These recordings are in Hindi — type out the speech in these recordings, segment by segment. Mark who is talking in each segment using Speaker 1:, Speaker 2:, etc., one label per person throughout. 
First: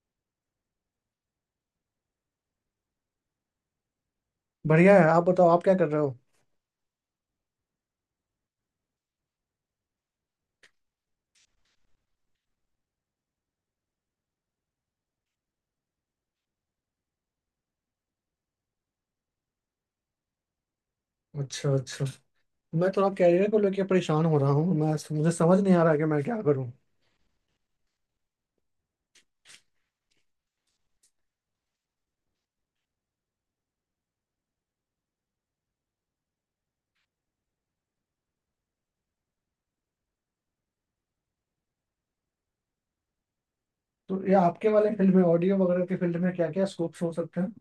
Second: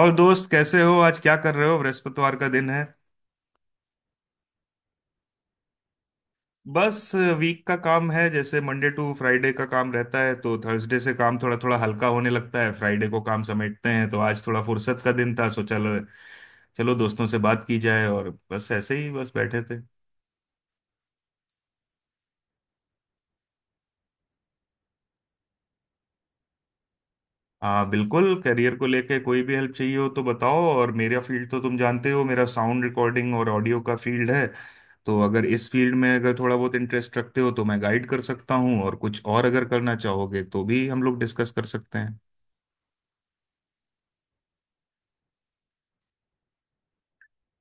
Speaker 1: और दोस्त, कैसे हो? आज क्या कर रहे हो? बृहस्पतिवार का दिन है।
Speaker 2: बढ़िया है। आप बताओ, आप क्या कर रहे हो?
Speaker 1: बस वीक का काम है, जैसे मंडे टू फ्राइडे का काम रहता है, तो थर्सडे से काम थोड़ा थोड़ा हल्का होने लगता है। फ्राइडे को काम समेटते हैं, तो आज थोड़ा फुर्सत का दिन था, सो चलो। चलो दोस्तों से बात की जाए और बस ऐसे ही बस बैठे थे।
Speaker 2: अच्छा अच्छा। मैं थोड़ा कैरियर को लेके परेशान हो रहा हूँ। मैं मुझे समझ नहीं आ रहा कि मैं क्या करूँ।
Speaker 1: हाँ, बिल्कुल, करियर को लेके कोई भी हेल्प चाहिए हो तो बताओ, और मेरा फील्ड तो तुम जानते हो, मेरा साउंड रिकॉर्डिंग और ऑडियो का फील्ड है। तो अगर इस फील्ड में अगर थोड़ा बहुत इंटरेस्ट रखते हो तो मैं गाइड कर सकता हूँ, और कुछ और अगर करना चाहोगे तो भी हम लोग डिस्कस कर सकते हैं।
Speaker 2: तो ये आपके वाले फील्ड में, ऑडियो वगैरह के फील्ड में क्या क्या स्कोप्स हो सकते हैं?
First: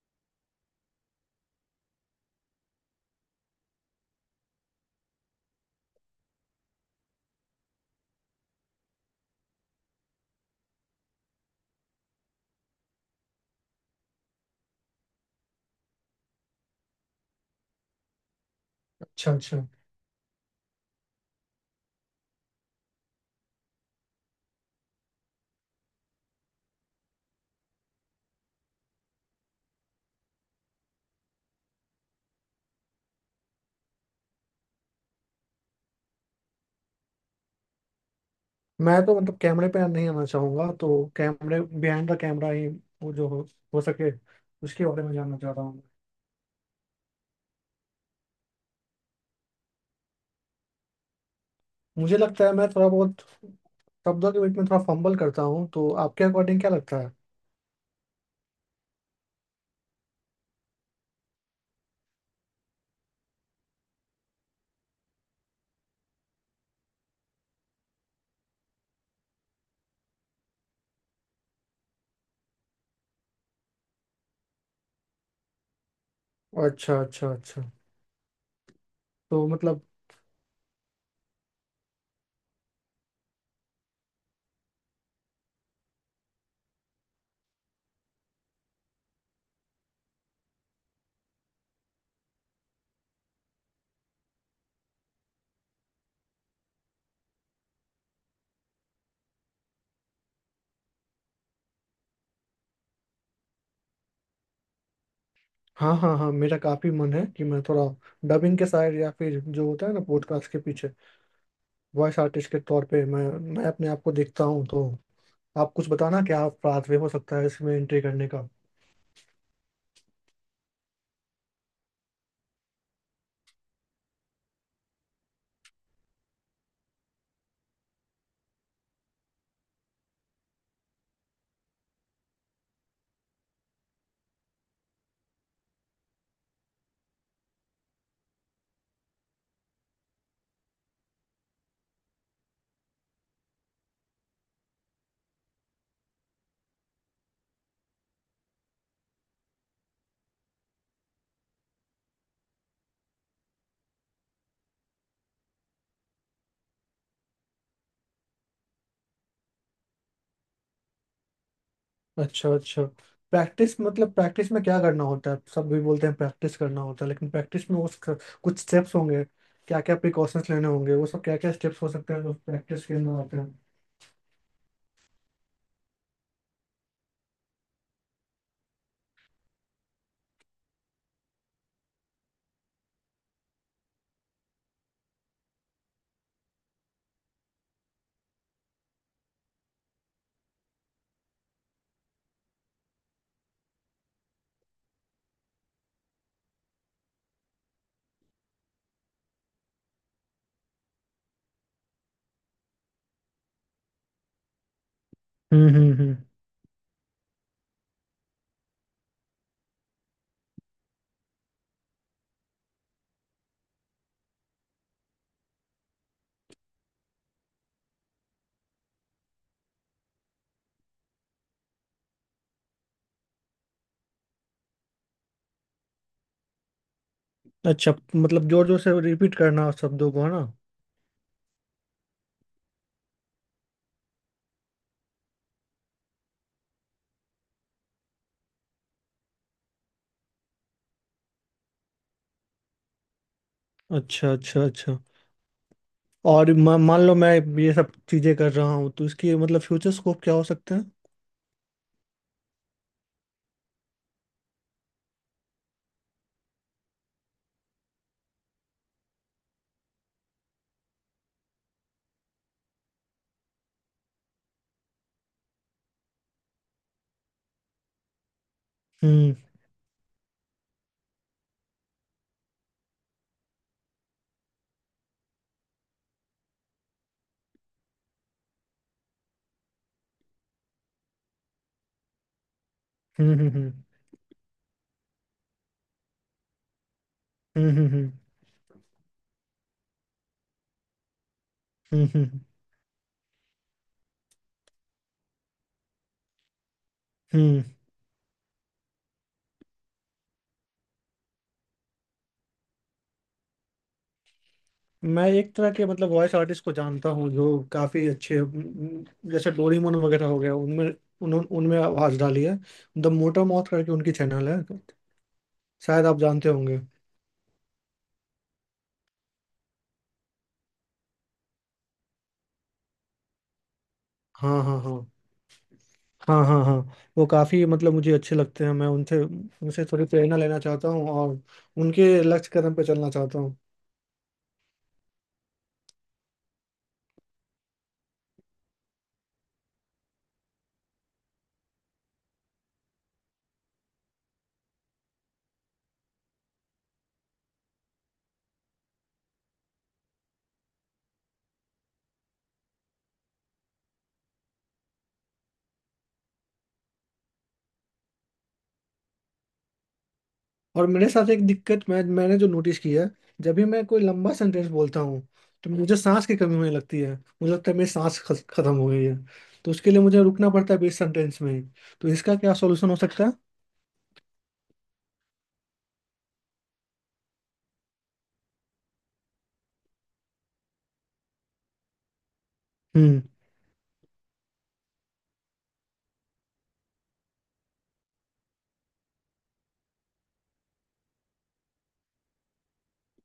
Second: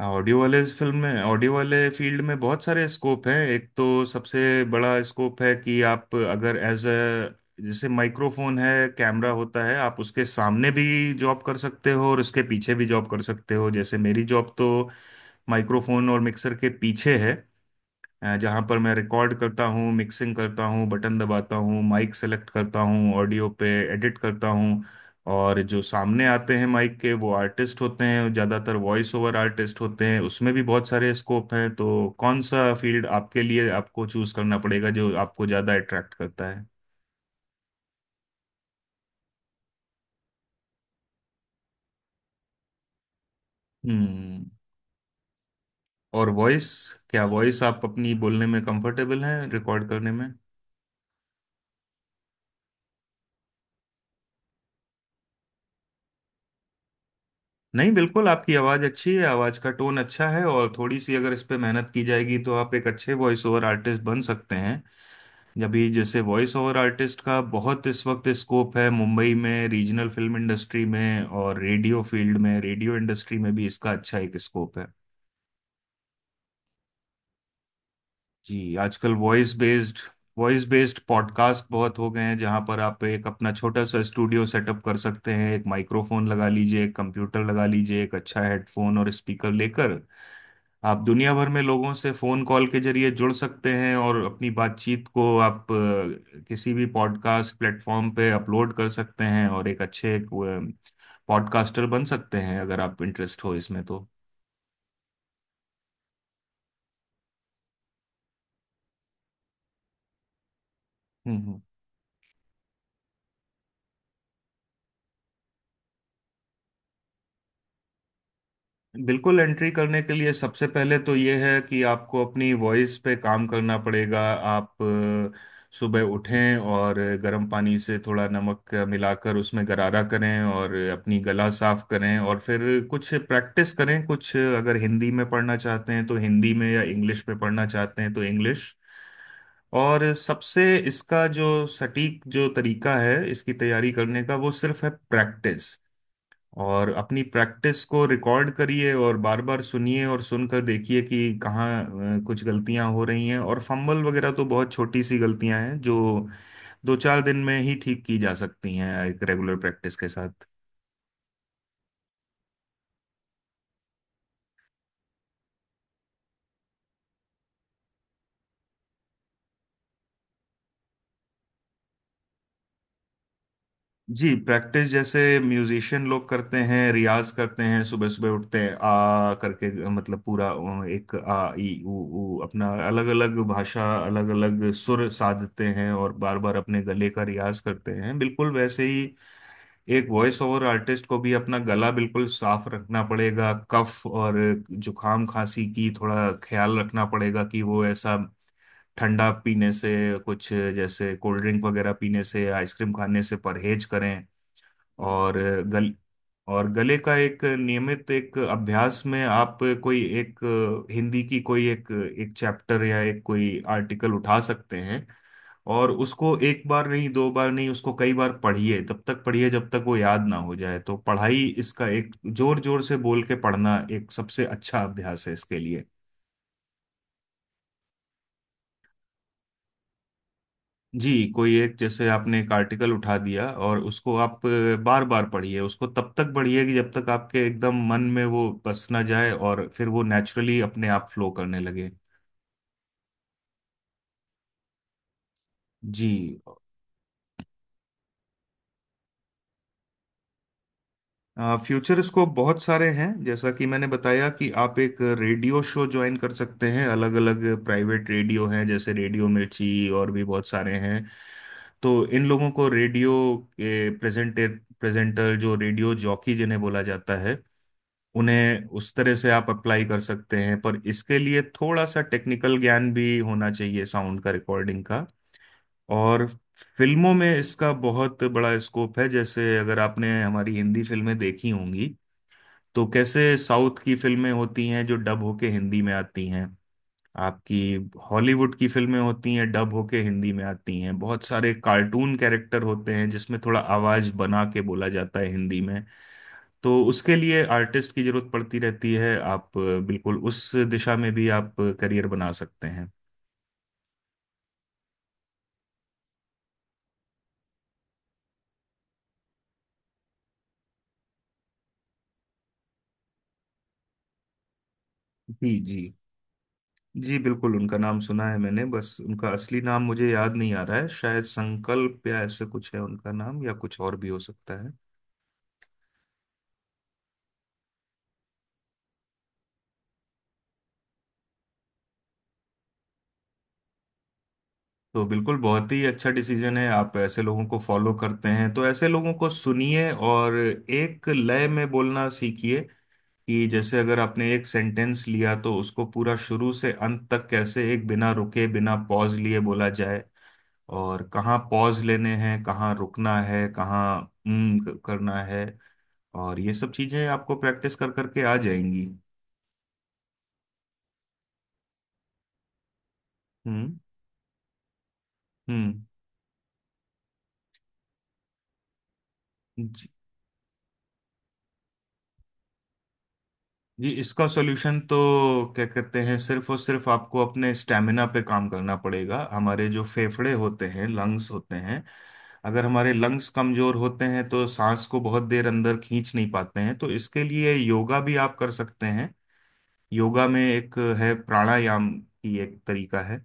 Speaker 1: हाँ, ऑडियो वाले इस फिल्म में ऑडियो वाले फील्ड में बहुत सारे स्कोप हैं। एक तो सबसे बड़ा स्कोप है कि आप अगर एज अ, जैसे माइक्रोफोन है, कैमरा होता है, आप उसके सामने भी जॉब कर सकते हो और उसके पीछे भी जॉब कर सकते हो। जैसे मेरी जॉब तो माइक्रोफोन और मिक्सर के पीछे है। जहाँ पर मैं
Speaker 2: अच्छा
Speaker 1: रिकॉर्ड
Speaker 2: अच्छा।
Speaker 1: करता हूँ, मिक्सिंग करता हूँ, बटन दबाता हूँ, माइक सेलेक्ट करता हूँ, ऑडियो पे एडिट करता हूँ। और जो सामने आते हैं माइक के वो आर्टिस्ट होते हैं, ज़्यादातर वॉइस ओवर आर्टिस्ट होते हैं। उसमें भी बहुत सारे स्कोप हैं। तो कौन सा फील्ड आपके लिए, आपको चूज करना पड़ेगा जो आपको ज़्यादा अट्रैक्ट करता है।
Speaker 2: मैं तो मतलब कैमरे पे नहीं आना चाहूंगा, तो कैमरे बिहाइंड द कैमरा ही वो जो हो सके,
Speaker 1: हम्म।
Speaker 2: उसके बारे में जानना चाह रहा हूँ।
Speaker 1: और वॉइस, क्या वॉइस आप अपनी बोलने में कंफर्टेबल हैं रिकॉर्ड करने में?
Speaker 2: मुझे लगता है मैं थोड़ा बहुत शब्दों के बीच में थोड़ा फंबल करता हूँ। तो आपके अकॉर्डिंग क्या लगता है?
Speaker 1: नहीं, बिल्कुल आपकी आवाज़ अच्छी है, आवाज़ का टोन अच्छा है, और थोड़ी सी अगर इस पे मेहनत की जाएगी तो आप एक अच्छे वॉइस ओवर आर्टिस्ट बन सकते हैं। अभी जैसे वॉइस ओवर आर्टिस्ट का बहुत इस वक्त स्कोप है मुंबई में, रीजनल फिल्म इंडस्ट्री में, और रेडियो फील्ड में, रेडियो इंडस्ट्री में भी इसका अच्छा एक स्कोप है।
Speaker 2: अच्छा अच्छा अच्छा।
Speaker 1: जी, आजकल
Speaker 2: तो मतलब,
Speaker 1: वॉइस बेस्ड पॉडकास्ट बहुत हो गए हैं, जहां पर आप एक अपना छोटा सा स्टूडियो सेटअप कर सकते हैं, एक माइक्रोफोन लगा लीजिए, एक कंप्यूटर लगा लीजिए, एक अच्छा हेडफोन और स्पीकर लेकर आप दुनिया भर में लोगों से फोन कॉल के जरिए जुड़ सकते हैं, और अपनी बातचीत को आप किसी भी पॉडकास्ट प्लेटफॉर्म पे अपलोड कर सकते हैं और एक अच्छे पॉडकास्टर बन सकते हैं अगर आप इंटरेस्ट हो इसमें तो।
Speaker 2: हाँ हाँ हाँ, मेरा काफी मन है कि मैं थोड़ा डबिंग के साइड, या फिर जो होता है ना पॉडकास्ट के पीछे
Speaker 1: हम्म। हम्म।
Speaker 2: वॉइस आर्टिस्ट के तौर पे, मैं अपने आप को देखता हूँ। तो आप कुछ बताना, क्या पाथवे हो सकता है इसमें एंट्री करने का?
Speaker 1: बिल्कुल, एंट्री करने के लिए सबसे पहले तो ये है कि आपको अपनी वॉइस पे काम करना पड़ेगा। आप सुबह उठें और गर्म पानी से थोड़ा नमक मिलाकर उसमें गरारा करें और अपनी गला साफ करें, और फिर कुछ प्रैक्टिस करें। कुछ अगर हिंदी में पढ़ना चाहते हैं तो हिंदी में, या इंग्लिश में पढ़ना चाहते हैं तो इंग्लिश। और सबसे, इसका जो सटीक जो तरीका है इसकी तैयारी करने का, वो सिर्फ है प्रैक्टिस। और अपनी प्रैक्टिस को रिकॉर्ड करिए और बार बार सुनिए और सुनकर देखिए कि कहाँ कुछ गलतियां हो रही हैं, और फंबल वगैरह तो बहुत छोटी सी गलतियां हैं जो दो चार दिन में ही ठीक की जा सकती हैं एक रेगुलर प्रैक्टिस के साथ।
Speaker 2: अच्छा अच्छा। प्रैक्टिस मतलब प्रैक्टिस में क्या करना होता है? सब भी बोलते हैं प्रैक्टिस करना होता है, लेकिन प्रैक्टिस में उस कुछ स्टेप्स होंगे, क्या क्या प्रिकॉशंस लेने होंगे, वो सब क्या क्या स्टेप्स हो सकते हैं जो प्रैक्टिस के अंदर आते हैं?
Speaker 1: जी, प्रैक्टिस जैसे म्यूजिशियन लोग करते हैं, रियाज करते हैं, सुबह सुबह उठते हैं, आ करके मतलब पूरा एक आ ई उ ऊ, अपना अलग अलग भाषा, अलग अलग सुर साधते हैं, और बार बार अपने गले का रियाज करते हैं। बिल्कुल वैसे ही एक वॉइस ओवर आर्टिस्ट को भी अपना गला बिल्कुल साफ रखना पड़ेगा। कफ और जुकाम खांसी की थोड़ा ख्याल रखना पड़ेगा कि वो ऐसा ठंडा पीने से, कुछ जैसे कोल्ड ड्रिंक वगैरह पीने से, आइसक्रीम खाने से परहेज करें। और गल
Speaker 2: हम्म।
Speaker 1: और गले का एक नियमित एक अभ्यास में आप कोई एक हिंदी की कोई एक एक चैप्टर या एक कोई आर्टिकल उठा सकते हैं, और उसको एक बार नहीं, दो बार नहीं, उसको कई बार पढ़िए, तब तक पढ़िए जब तक वो याद ना हो जाए। तो पढ़ाई, इसका एक जोर जोर से बोल के पढ़ना एक सबसे अच्छा अभ्यास है इसके लिए।
Speaker 2: अच्छा, मतलब जोर जोर से रिपीट करना शब्दों को, है ना?
Speaker 1: जी, कोई एक, जैसे आपने एक आर्टिकल उठा दिया और उसको आप बार बार पढ़िए, उसको तब तक पढ़िए कि जब तक आपके एकदम मन में वो बस ना जाए और फिर वो नेचुरली अपने आप फ्लो करने लगे।
Speaker 2: अच्छा अच्छा अच्छा।
Speaker 1: जी।
Speaker 2: और मान लो मैं ये सब चीजें कर रहा हूँ, तो इसकी मतलब फ्यूचर स्कोप क्या हो सकते हैं?
Speaker 1: फ्यूचर स्कोप बहुत सारे हैं, जैसा कि मैंने बताया कि आप एक रेडियो शो ज्वाइन कर सकते हैं, अलग अलग प्राइवेट रेडियो हैं जैसे रेडियो मिर्ची, और भी बहुत सारे हैं। तो इन लोगों को, रेडियो के प्रेजेंटर प्रेजेंटर जो रेडियो जॉकी जिन्हें बोला जाता है, उन्हें उस तरह से
Speaker 2: हम्म
Speaker 1: आप अप्लाई कर सकते हैं, पर इसके लिए थोड़ा सा टेक्निकल ज्ञान भी होना चाहिए, साउंड का, रिकॉर्डिंग का। और फिल्मों में इसका बहुत बड़ा स्कोप है। जैसे अगर आपने हमारी हिंदी फिल्में देखी होंगी, तो कैसे
Speaker 2: हम्म।
Speaker 1: साउथ की फिल्में होती हैं जो डब होके हिंदी में आती हैं, आपकी
Speaker 2: हम्म।
Speaker 1: हॉलीवुड की फिल्में होती हैं डब होके हिंदी में आती हैं। बहुत सारे
Speaker 2: हम्म
Speaker 1: कार्टून
Speaker 2: हम्म, हम्म।
Speaker 1: कैरेक्टर होते हैं जिसमें थोड़ा आवाज बना के बोला जाता है हिंदी में। तो उसके लिए
Speaker 2: हम्म।
Speaker 1: आर्टिस्ट की जरूरत पड़ती रहती है। आप बिल्कुल उस दिशा में भी आप करियर बना सकते हैं।
Speaker 2: मैं एक तरह के मतलब वॉइस आर्टिस्ट को जानता हूँ जो काफी अच्छे, जैसे डोरेमोन वगैरह हो गया, उनमें उनमें आवाज डाली है। द मोटर मौथ करके उनकी चैनल है,
Speaker 1: जी जी।
Speaker 2: शायद आप जानते होंगे।
Speaker 1: जी बिल्कुल, उनका नाम सुना है मैंने, बस उनका असली नाम मुझे याद नहीं आ रहा है। शायद संकल्प या ऐसे कुछ है उनका नाम, या कुछ और भी हो सकता
Speaker 2: हाँ
Speaker 1: है।
Speaker 2: हाँ हाँ। हाँ हाँ हाँ। वो काफ़ी मतलब मुझे अच्छे लगते हैं। मैं उनसे उनसे थोड़ी प्रेरणा लेना चाहता हूँ और उनके लक्ष्य कदम पे चलना चाहता हूँ।
Speaker 1: तो बिल्कुल, बहुत ही अच्छा डिसीजन है। आप ऐसे लोगों को फॉलो करते हैं तो ऐसे लोगों को सुनिए और एक लय में बोलना सीखिए कि जैसे अगर आपने एक सेंटेंस लिया तो उसको पूरा शुरू से अंत तक कैसे एक बिना रुके, बिना पॉज लिए बोला जाए, और कहाँ पॉज लेने हैं, कहाँ रुकना है, कहाँ करना है। और ये सब चीजें आपको प्रैक्टिस कर करके आ जाएंगी।
Speaker 2: और मेरे साथ एक दिक्कत मैंने जो नोटिस की है, जब भी
Speaker 1: हम्म।
Speaker 2: मैं कोई लंबा सेंटेंस बोलता हूँ तो मुझे सांस की कमी होने लगती है। मुझे लगता है मेरी सांस खत्म हो गई है। तो
Speaker 1: हम्म।
Speaker 2: उसके लिए मुझे रुकना पड़ता है बीच सेंटेंस में ही। तो इसका क्या सॉल्यूशन हो सकता है?
Speaker 1: जी, इसका सॉल्यूशन तो, क्या कहते हैं, सिर्फ और सिर्फ आपको अपने स्टेमिना पे काम करना पड़ेगा। हमारे जो फेफड़े होते हैं, लंग्स होते हैं, अगर हमारे
Speaker 2: हम्म।
Speaker 1: लंग्स कमजोर होते हैं तो सांस को बहुत देर अंदर खींच नहीं पाते हैं। तो इसके लिए योगा भी आप कर सकते हैं। योगा में एक है, प्राणायाम की एक तरीका है।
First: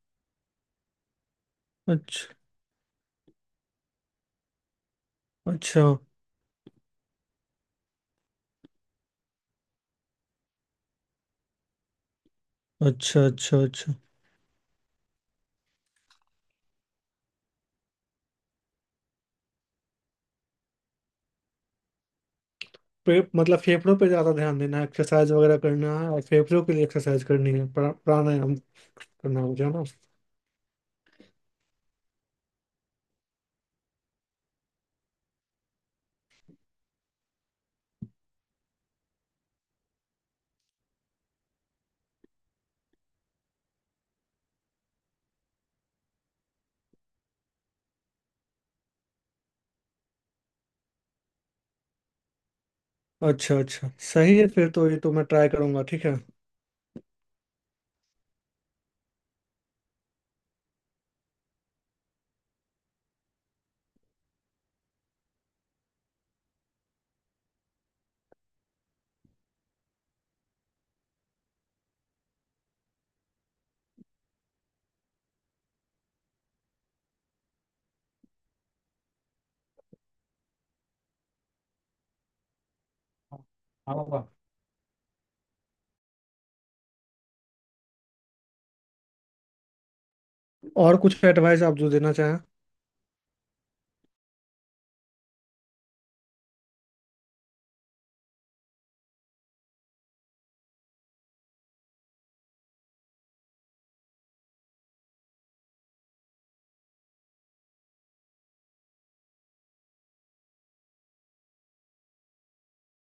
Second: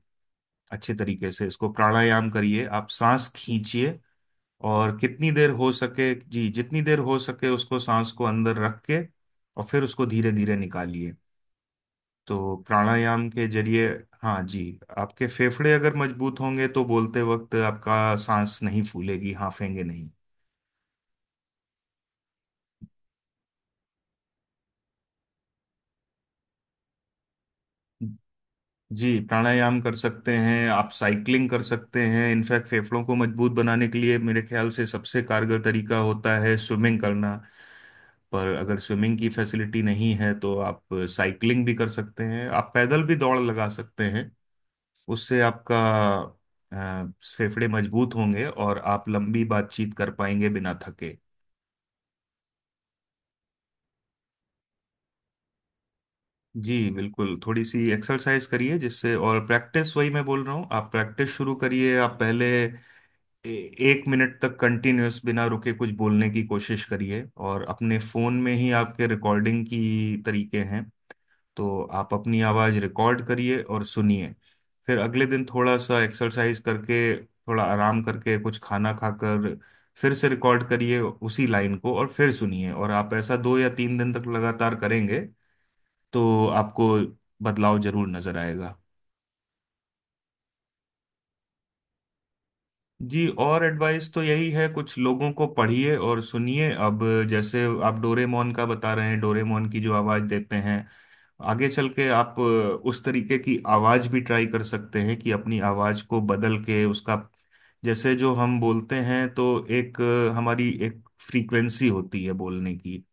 Speaker 1: अच्छे तरीके से इसको प्राणायाम
Speaker 2: अच्छा
Speaker 1: करिए, आप सांस खींचिए और कितनी देर हो
Speaker 2: अच्छा
Speaker 1: सके, जी जितनी देर हो सके, उसको सांस को अंदर रख के और फिर उसको धीरे धीरे निकालिए। तो
Speaker 2: अच्छा।
Speaker 1: प्राणायाम के
Speaker 2: अच्छा।
Speaker 1: जरिए,
Speaker 2: अच्छा।
Speaker 1: हाँ जी, आपके फेफड़े अगर मजबूत होंगे तो बोलते वक्त आपका सांस नहीं फूलेगी, हांफेंगे नहीं।
Speaker 2: मतलब फेफड़ों पे ज़्यादा ध्यान देना है, एक्सरसाइज वगैरह करना है, और फेफड़ों के लिए एक्सरसाइज करनी है, प्राणायाम
Speaker 1: जी,
Speaker 2: करना हो
Speaker 1: प्राणायाम
Speaker 2: जाना।
Speaker 1: कर सकते हैं, आप साइकिलिंग कर सकते हैं, इनफैक्ट फेफड़ों को मजबूत बनाने के लिए मेरे ख्याल से सबसे कारगर तरीका होता है स्विमिंग करना। पर अगर स्विमिंग की फैसिलिटी नहीं है तो आप साइकिलिंग भी कर सकते हैं, आप पैदल भी दौड़ लगा सकते हैं, उससे आपका अ, फेफड़े मजबूत होंगे और आप लंबी बातचीत कर पाएंगे बिना थके।
Speaker 2: अच्छा अच्छा, सही है फिर तो। ये तो मैं ट्राई करूंगा, ठीक है।
Speaker 1: जी बिल्कुल, थोड़ी सी एक्सरसाइज करिए जिससे, और प्रैक्टिस वही मैं बोल रहा हूँ, आप प्रैक्टिस शुरू करिए, आप पहले ए- 1 मिनट तक कंटिन्यूअस बिना रुके कुछ बोलने की कोशिश करिए, और अपने फोन में ही आपके रिकॉर्डिंग की तरीके हैं, तो आप अपनी आवाज रिकॉर्ड करिए और सुनिए। फिर अगले दिन थोड़ा सा एक्सरसाइज करके, थोड़ा आराम करके, कुछ खाना खाकर फिर से रिकॉर्ड करिए उसी लाइन को और फिर सुनिए, और आप ऐसा
Speaker 2: हाँ,
Speaker 1: 2 या 3 दिन तक
Speaker 2: होगा।
Speaker 1: लगातार करेंगे तो आपको बदलाव जरूर नजर आएगा।
Speaker 2: और कुछ एडवाइस आप जो देना चाहें?
Speaker 1: जी, और एडवाइस तो यही है, कुछ लोगों को पढ़िए और सुनिए। अब जैसे आप डोरेमोन का बता रहे हैं, डोरेमोन की जो आवाज देते हैं, आगे चल के आप उस तरीके की आवाज भी ट्राई कर सकते हैं कि अपनी आवाज को बदल के उसका, जैसे जो हम बोलते हैं तो एक, हमारी एक फ्रीक्वेंसी होती है बोलने की,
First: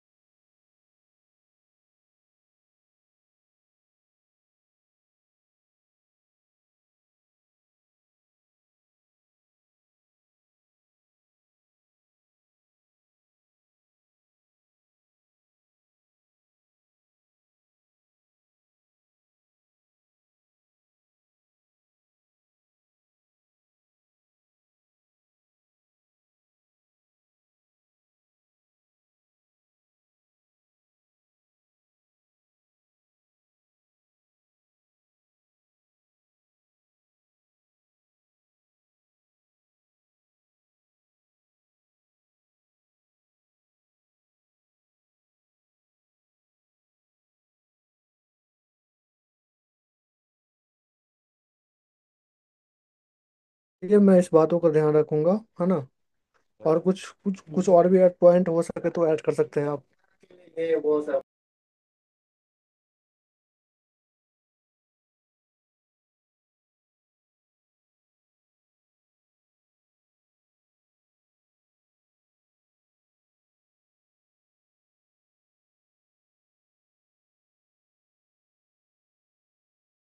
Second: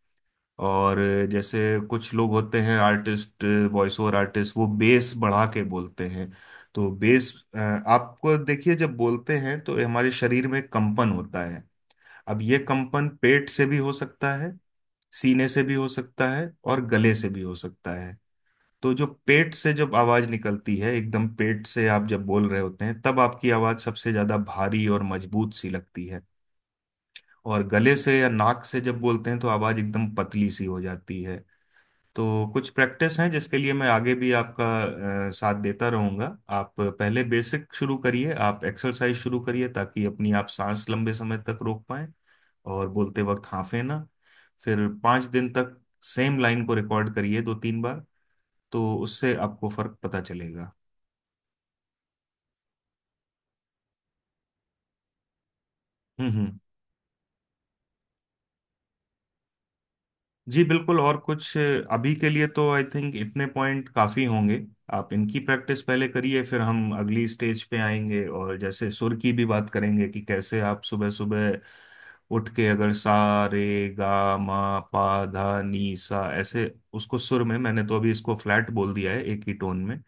Speaker 1: और जैसे कुछ लोग होते हैं आर्टिस्ट, वॉइस ओवर आर्टिस्ट, वो बेस बढ़ा के बोलते हैं। तो बेस, आपको देखिए, जब बोलते हैं तो हमारे शरीर में कंपन होता है। अब ये कंपन पेट से भी हो सकता है, सीने से भी हो सकता है, और गले से भी हो सकता है। तो जो पेट से जब आवाज निकलती है, एकदम पेट से आप जब बोल रहे होते हैं तब आपकी आवाज सबसे ज्यादा भारी और मजबूत सी लगती है, और गले से या नाक से जब बोलते हैं तो आवाज एकदम पतली सी हो जाती है। तो कुछ प्रैक्टिस हैं जिसके लिए मैं आगे भी आपका साथ देता रहूंगा। आप पहले बेसिक शुरू करिए, आप एक्सरसाइज शुरू करिए ताकि अपनी आप सांस लंबे समय तक रोक पाए और बोलते वक्त हांफे ना। फिर 5 दिन तक सेम लाइन को रिकॉर्ड करिए दो तीन बार, तो उससे आपको फर्क पता चलेगा।
Speaker 2: ये मैं इस बातों का ध्यान रखूंगा, है ना?
Speaker 1: हम्म। हम्म।
Speaker 2: और कुछ कुछ कुछ और भी ऐड पॉइंट हो सके तो ऐड कर सकते हैं आप।
Speaker 1: जी बिल्कुल, और कुछ, अभी के लिए तो आई थिंक इतने पॉइंट काफी होंगे। आप इनकी प्रैक्टिस पहले करिए, फिर हम अगली स्टेज पे आएंगे और जैसे सुर की भी बात करेंगे कि कैसे आप सुबह सुबह उठ के, अगर सा रे गा मा पा धा नी सा, ऐसे उसको सुर में, मैंने तो अभी इसको फ्लैट बोल दिया है एक ही टोन में,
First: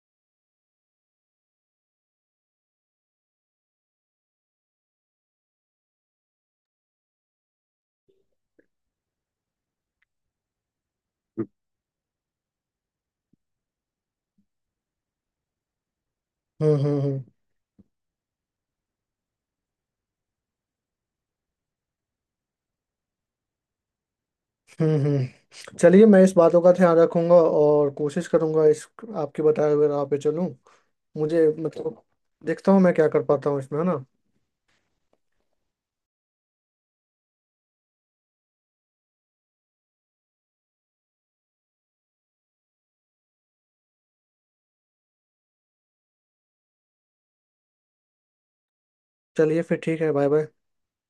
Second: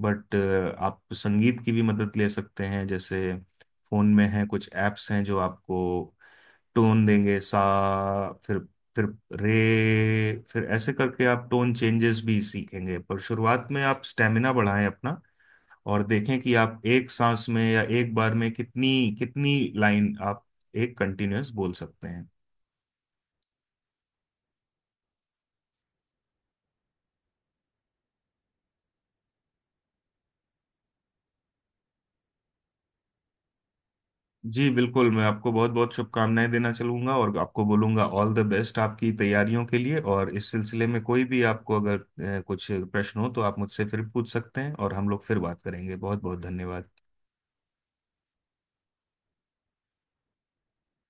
Speaker 1: बट आप संगीत की भी मदद ले सकते हैं। जैसे फोन में हैं कुछ एप्स हैं जो आपको टोन देंगे, सा, फिर फिर रे, फिर ऐसे करके आप टोन चेंजेस भी सीखेंगे, पर शुरुआत में आप स्टेमिना बढ़ाएं अपना, और देखें कि
Speaker 2: हम्म
Speaker 1: आप
Speaker 2: हम्म
Speaker 1: एक
Speaker 2: हम्म
Speaker 1: सांस में या एक बार में कितनी कितनी लाइन आप एक कंटिन्यूअस बोल सकते हैं।
Speaker 2: चलिए, मैं इस बातों का ध्यान रखूंगा और कोशिश करूंगा इस आपके बताए हुए राह पे चलूं। मुझे मतलब, देखता हूँ मैं क्या कर पाता हूँ इसमें, है ना?
Speaker 1: जी बिल्कुल, मैं आपको बहुत बहुत शुभकामनाएं देना चलूंगा और आपको बोलूंगा ऑल द बेस्ट आपकी तैयारियों के लिए, और इस सिलसिले में कोई भी आपको अगर कुछ प्रश्न हो तो आप मुझसे फिर पूछ सकते हैं और हम लोग फिर बात करेंगे। बहुत बहुत धन्यवाद।
Speaker 2: चलिए फिर ठीक है, बाय बाय।